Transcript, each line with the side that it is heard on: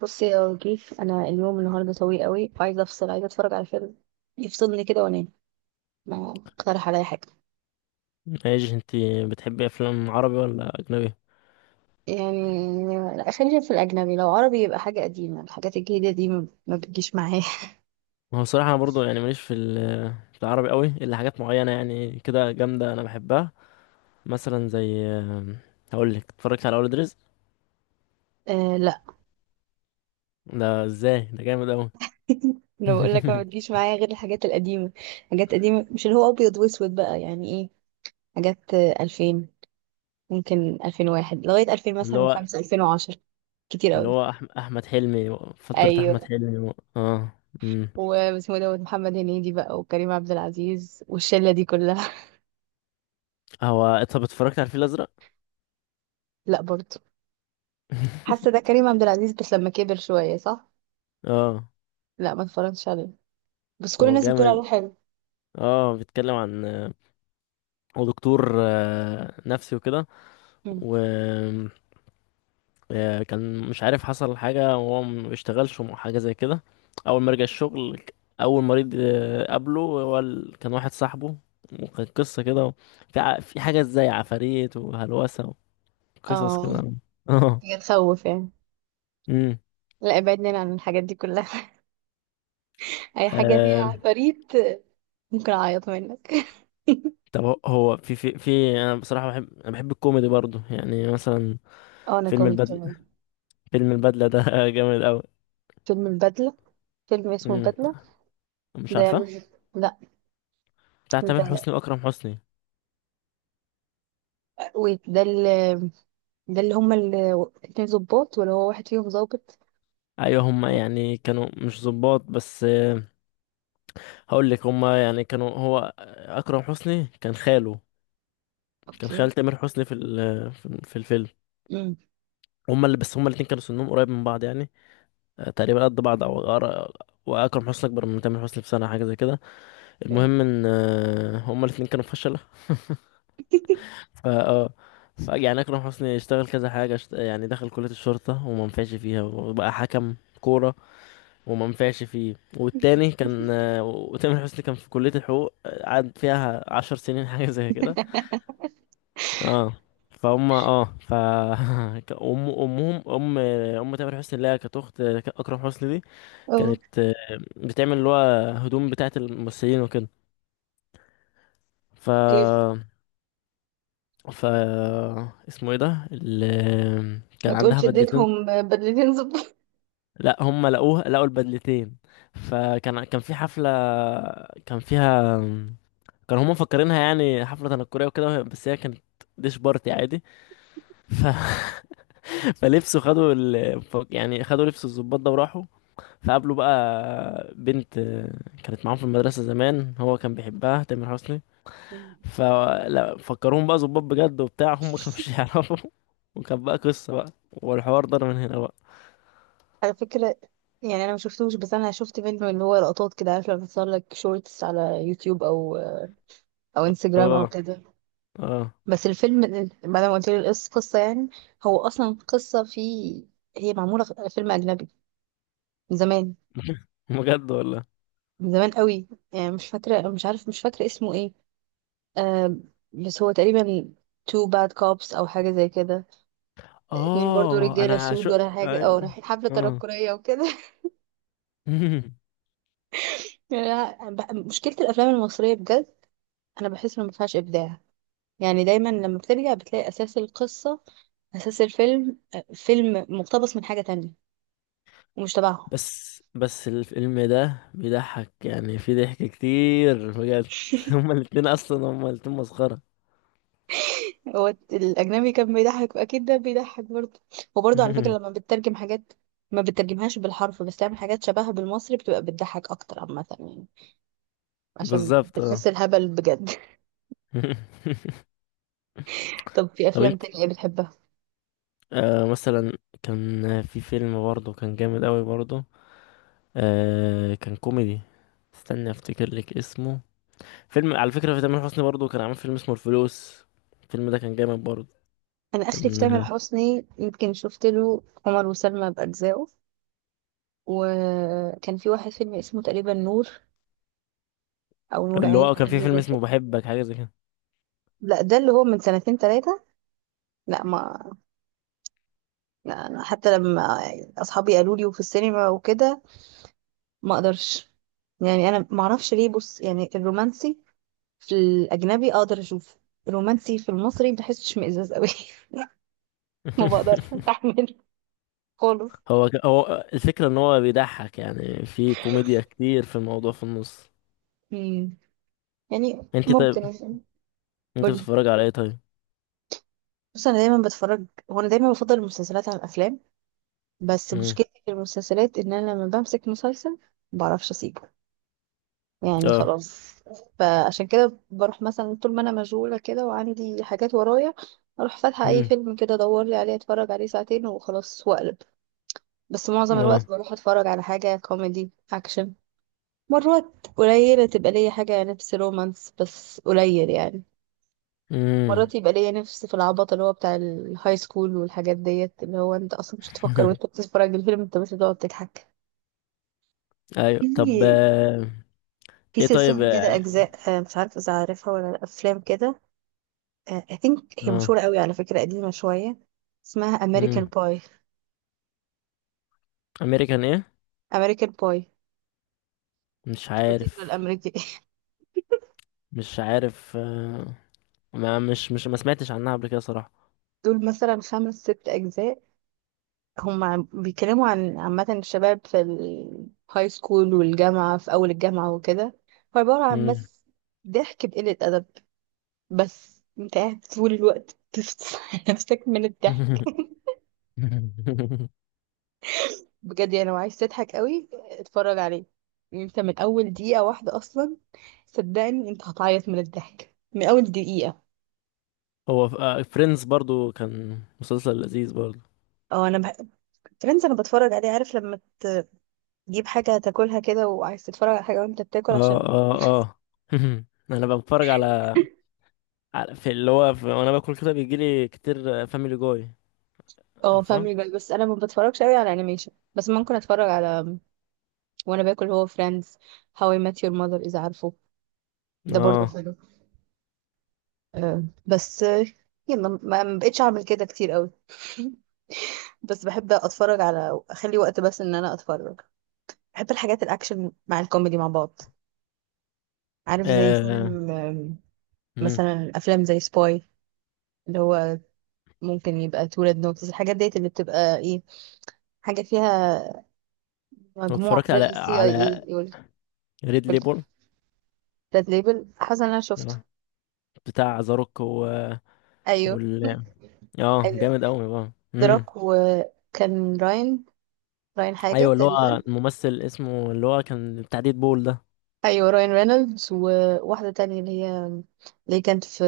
right: بصي يا وجيف، انا اليوم النهارده طويل قوي، عايزه افصل، عايزه اتفرج على فيلم يفصلني كده وانام. ما اقترح عليا حاجه.
left: ايش انت بتحبي افلام عربي ولا اجنبي؟
right: يعني لا، خلينا في الاجنبي. لو عربي يبقى حاجه قديمه، الحاجات الجديده دي ما بتجيش معايا.
left: ما هو صراحه انا برضو يعني ماليش في العربي قوي الا حاجات معينه، يعني كده جامده انا بحبها. مثلا زي هقول لك، اتفرجت على اولاد رزق؟
right: آه لا.
left: ده ازاي! ده جامد قوي.
right: انا بقول لك ما بتجيش معايا غير الحاجات القديمه. حاجات قديمه، مش اللي هو ابيض واسود بقى، يعني ايه، حاجات 2000، ممكن 2001 لغايه 2000
left: اللي
right: مثلا،
left: هو
right: وخمسة 2010، كتير
left: اللي
right: قوي.
left: هو احمد حلمي، فتره احمد
right: ايوه،
left: حلمي و... اه
right: واسمه دوت محمد هنيدي بقى وكريم عبد العزيز والشله دي كلها.
left: هو. طب اتفرجت على الفيل الازرق؟
right: لا برضه. حاسه ده كريم عبد العزيز بس لما كبر شويه، صح؟
left: اه.
right: لا ما اتفرجتش عليه، بس كل
left: هو
right: الناس بتقول
left: جامد.
right: عليه حلو.
left: اه، بيتكلم عن هو دكتور نفسي وكده.
right: مم.
left: كان مش عارف حصل حاجة وهو ما بيشتغلش حاجة زي كده. أول ما رجع الشغل أول مريض قابله كان واحد صاحبه، وكانت قصة كده، في حاجة زي عفاريت وهلوسة وقصص
right: اه،
left: كده. اه.
right: هي تخوف يعني.
left: امم
right: لا، ابعدنا عن الحاجات دي كلها. اي حاجه
left: آه،
right: فيها فريد ممكن اعيط منك.
left: طب هو في أنا بصراحة بحب الكوميدي برضو، يعني مثلا
right: اه، انا
left: فيلم
right: كوميدي
left: البدلة
right: كمان.
left: فيلم البدلة ده جامد أوي.
right: فيلم البدله؟ فيلم اسمه
left: امم
right: البدله؟
left: مش
right: ده مش
left: عارفة.
right: لا،
left: بتاع تامر
right: ده
left: حسني وأكرم حسني.
right: ويت ده اللي ده اللي هما اللي اتنين ظباط ولا هو واحد فيهم ظابط؟
left: أيوة، هما يعني كانوا مش ظباط بس. هقول لك، هما يعني كانوا، هو اكرم حسني كان خاله، كان
right: اوكي.
left: خال تامر حسني في ال- في في الفيلم.
right: امم
left: هما اللي بس هما الاتنين كانوا سنهم قريب من بعض يعني. تقريبا قد بعض او واكرم حسني اكبر من تامر حسني بسنه حاجه زي كده. المهم ان هما الاتنين كانوا فشله. ف اه يعني اكرم حسني اشتغل كذا حاجه، يعني دخل كليه الشرطه وما نفعش فيها، وبقى حكم كوره وما نفعش فيه. والتاني كان، وتامر حسني كان في كليه الحقوق، قعد فيها عشر سنين حاجه زي كده. اه فهم اه ف امهم، ام ام تامر حسني اللي هي كانت اخت اكرم حسني دي،
right: اوكي.
left: كانت بتعمل اللي هو هدوم بتاعه الممثلين وكده. ف ف اسمه ايه ده اللي
right: ما
left: كان عندها
right: تقولش
left: بدلتين.
right: اديتهم بدلتين
left: لا، هم لقوا البدلتين. فكان في حفله، كان فيها، كانوا هم مفكرينها يعني حفله تنكريه وكده، بس هي كانت ديش بارتي عادي. ف... فلبسوا يعني خدوا لبس الضباط ده وراحوا. فقابله بقى بنت كانت معاهم في المدرسة زمان، هو كان بيحبها تامر حسني.
right: ظباط.
left: ففكرهم بقى ظباط بجد وبتاع، هم ما كانوش يعرفوا. وكان بقى قصة بقى، والحوار ضرب من هنا بقى.
right: على فكرة، يعني انا ما شفتوش، بس انا شفت منه اللي هو لقطات كده. عارف لما بتصور لك شورتس على يوتيوب او انستجرام او
left: اه،
right: كده.
left: اه.
right: بس الفيلم بعد ما قلت لي القصة، قصة يعني، هو اصلا قصة هي معمولة في فيلم اجنبي من زمان.
left: بجد والله.
right: من زمان قوي، يعني مش فاكرة، مش عارف، مش فاكرة اسمه ايه. آه بس هو تقريبا تو باد كوبس او حاجة زي كده. اتنين برضو
left: اه،
right: رجالة
left: انا
right: سود
left: شو.
right: ولا حاجة، او
left: أيوة.
right: رايحين حفلة
left: اه.
right: تنكرية وكده. يعني مشكلة الافلام المصرية بجد، انا بحس انه ما فيهاش ابداع. يعني دايما لما بترجع بتلاقي أساس القصة، أساس الفيلم، فيلم مقتبس من حاجة تانية ومش تبعهم.
left: بس الفيلم ده بيضحك، يعني في ضحك كتير بجد. هما الاتنين اصلا، هما الاتنين مسخرة.
right: هو الأجنبي كان بيضحك، أكيد ده بيضحك برضه. وبرضه على فكرة، لما بتترجم حاجات ما بتترجمهاش بالحرف، بس تعمل حاجات شبهها بالمصري بتبقى بتضحك أكتر عامة يعني، عشان
left: بالظبط، اه.
right: بتحس الهبل بجد. طب في
left: طب
right: أفلام
left: انت؟
right: تانية إيه بتحبها؟
left: مثلا كان في فيلم برضه كان جامد قوي برضه، كان كوميدي. استنى افتكر لك اسمه. فيلم على فكرة في تامر حسني برضه كان عامل فيلم اسمه الفلوس. الفيلم ده كان جامد برضه.
right: أنا آخري في
left: كان
right: تامر
left: آه،
right: حسني يمكن شفت له عمر وسلمى بأجزائه، وكان في واحد فيلم اسمه تقريبا نور، أو نور
left: اللي
right: عين،
left: هو كان في
right: حاجة
left: فيلم
right: زي
left: اسمه
right: كده.
left: بحبك حاجة زي كده.
right: لا، ده اللي هو من سنتين ثلاثة. لا ما لا، أنا حتى لما أصحابي قالوا لي وفي السينما وكده ما أقدرش. يعني أنا ما أعرفش ليه. بص يعني، الرومانسي في الأجنبي أقدر أشوفه، الرومانسي في المصري بحسش مئزاز قوي. ما بقدرش أستحمله خالص.
left: هو الفكرة ان هو بيضحك، يعني في كوميديا كتير في الموضوع في النص.
right: مم. يعني
left: انت طيب،
right: ممكن مثلا.
left: انت
right: قولي.
left: بتتفرج على ايه طيب؟
right: بص، أنا دايما بتفرج. هو أنا دايما بفضل المسلسلات على الأفلام. بس
left: مم.
right: مشكلتي في المسلسلات، إن أنا لما بمسك مسلسل ما بعرفش أسيبه. يعني
left: اه.
right: خلاص. فعشان كده بروح مثلا، طول ما انا مشغولة كده وعندي حاجات ورايا، اروح فاتحة اي
left: مم.
right: فيلم كده، ادور لي عليه، اتفرج عليه ساعتين وخلاص واقلب. بس معظم
left: اه.
right: الوقت بروح اتفرج على حاجة كوميدي اكشن. مرات قليلة تبقى ليا حاجة نفس رومانس، بس قليل يعني.
left: مم.
right: مرات يبقى ليا نفس في العبط، اللي هو بتاع الهاي سكول والحاجات ديت، اللي هو انت اصلا مش هتفكر وانت بتتفرج الفيلم، انت بس بتقعد تضحك.
left: ايوه، طب.
right: في في
left: ايه طيب
right: سلسلة كده
left: يعني.
right: أجزاء، مش عارفة إذا عارفها ولا لأ، أفلام كده. I think هي
left: اه.
right: مشهورة قوي على فكرة، قديمة شوية، اسمها أمريكان
left: امم.
right: باي.
left: امريكان ايه؟
right: أمريكان باي،
left: مش
right: الفطيرة
left: عارف.
right: الأمريكي.
left: مش عارف. ما مش مش ما سمعتش عنها قبل كده صراحة.
right: دول مثلا خمس ست أجزاء، هم بيتكلموا عن عامة الشباب في الهاي سكول والجامعة، في أول الجامعة وكده. هو عبارة عن
left: مم.
right: بس ضحك بقلة أدب، بس انت قاعد طول الوقت بتفصل نفسك من الضحك. بجد يعني، لو عايز تضحك قوي اتفرج عليه. يعني انت من أول دقيقة واحدة أصلا، صدقني انت هتعيط من الضحك من أول دقيقة.
left: هو فريندز برضو كان مسلسل لذيذ برضو.
right: اه، فريندز انا بتفرج عليه. عارف لما تجيب حاجه تاكلها كده وعايز تتفرج على حاجه وانت بتاكل،
left: اه،
right: عشان.
left: اه، اه. انا بتفرج على على- في اللي هو في... وانا باكل كده بيجيلي كتير فاميلي جوي،
right: اه،
left: عارفه؟
right: فاميلي جاي، بس انا ما بتفرجش قوي على انيميشن، بس ممكن اتفرج على وانا باكل هو فريندز، هاو اي مات يور ماذر اذا عارفه. ده برضه
left: اه.
right: حلو. آه، بس آه، يلا ما بقتش اعمل كده كتير قوي. بس بحب اتفرج، على اخلي وقت بس ان انا اتفرج. بحب الحاجات الاكشن مع الكوميدي مع بعض، عارف زي
left: آه،
right: فيلم،
left: امم
right: مثلا افلام زي سباي، اللي هو ممكن يبقى تولد نوتس، الحاجات ديت اللي بتبقى ايه. حاجة فيها مجموع
left: اتفرجت
right: زي
left: على
right: السي اي اي، يقول.
left: ريد ليبل.
right: ريد ليبل؟ حصل انا شفته.
left: اه، بتاع ذا روك و...
right: ايوه.
left: وال اه
right: ايوه،
left: جامد قوي بقى.
right: دراك وكان راين، راين
left: ايوه،
right: حاجة
left: اللي
right: تقريبا.
left: هو الممثل اسمه، اللي هو كان بتاع ديد بول ده.
right: ايوه، راين رينولدز، وواحدة تانية اللي هي اللي كانت في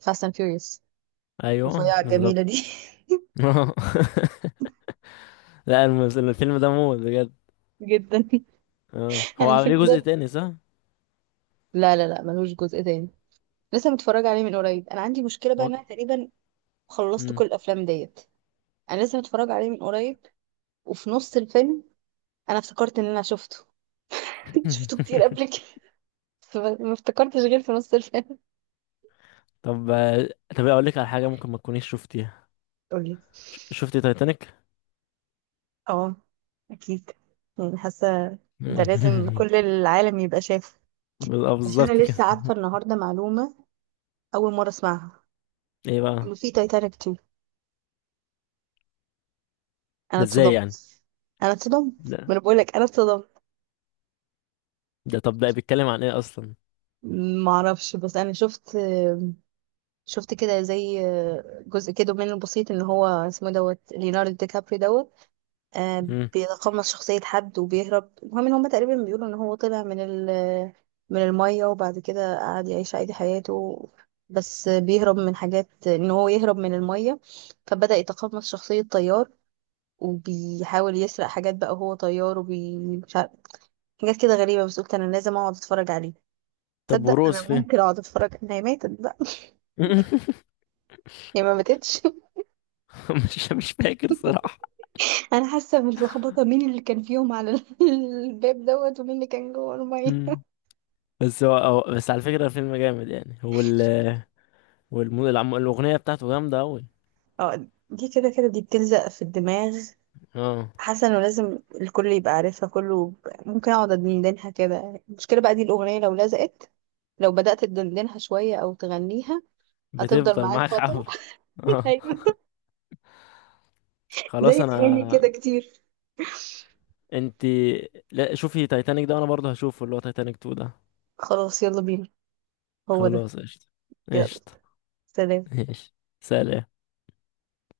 right: فاست اند فيوريوس.
left: ايوه
right: رفيعة
left: بالظبط.
right: الجميلة دي.
left: لا، الفيلم ده موت بجد.
right: جدا.
left: اه، هو
right: انا
left: عامل ليه
right: الفيلم
left: جزء
right: ده،
left: تاني صح؟
right: لا لا لا، ملهوش جزء تاني. لسه متفرج عليه من قريب. انا عندي مشكلة بقى،
left: هو-
right: ان انا تقريبا خلصت
left: مم.
right: كل الافلام ديت. انا لسه متفرج عليه من قريب، وفي نص الفيلم انا افتكرت ان انا شفته. شفته كتير قبل كده. بس ما افتكرتش غير في نص الفيلم.
left: طب طب اقول لك على حاجه ممكن ما تكونيش شفتيها.
right: قولي.
left: شفتي تايتانيك؟
right: اه، اكيد، يعني حاسه ده لازم
left: مم.
right: كل العالم يبقى شافه. بس
left: بالظبط
right: انا
left: كده.
right: لسه عارفه النهارده معلومه اول مره اسمعها،
left: ايه بقى؟
right: انه في تايتانيك 2. انا
left: ده ازاي يعني؟
right: اتصدمت. انا اتصدمت، ما
left: ده
right: انا بقول لك انا اتصدمت.
left: ده طب ده بيتكلم عن ايه اصلا؟
right: ما اعرفش، بس انا شفت كده زي جزء كده منه بسيط، ان هو اسمه دوت ليوناردو دي كابري دوت.
left: مم.
right: بيتقمص شخصية حد وبيهرب. المهم ان هما تقريبا بيقولوا ان هو طلع من من المية، وبعد كده قعد يعيش عادي حياته. بس بيهرب من حاجات، ان هو يهرب من المية، فبدأ يتقمص شخصية طيار، وبيحاول يسرق حاجات بقى وهو طيار، مش عارف، حاجات كده غريبة، بس قلت انا لازم اقعد اتفرج عليه.
left: طب
right: تصدق،
left: وروز
right: انا
left: فين؟
right: ممكن اقعد اتفرج. انا هي ماتت بقى؟ هي ما ماتتش.
left: مش فاكر صراحه.
right: انا حاسه باللخبطه مين اللي كان فيهم على الباب دوت ومين اللي كان جوه الميه.
left: مم. بس بس على فكرة الفيلم جامد يعني هو. الأغنية بتاعته جامدة أوي.
right: اه، دي كده كده دي بتلزق في الدماغ.
left: اه،
right: حاسه انه لازم الكل يبقى عارفها كله. ممكن اقعد ادندنها كده. المشكله بقى دي الاغنيه، لو لزقت، لو بدات تدندنها شويه او تغنيها هتفضل
left: بتفضل
right: معاك
left: معاك
right: فتره.
left: حبة. اه.
right: ايوه،
left: خلاص.
right: زي اغاني
left: أنا
right: كده كتير.
left: انتي لا، شوفي تايتانيك ده، وأنا برضه هشوفه اللي هو تايتانيك 2 ده.
right: خلاص يلا بينا. هو ده.
left: خلاص قشطة.
right: يلا،
left: قشطة.
right: سلام.
left: ماشي، سلام.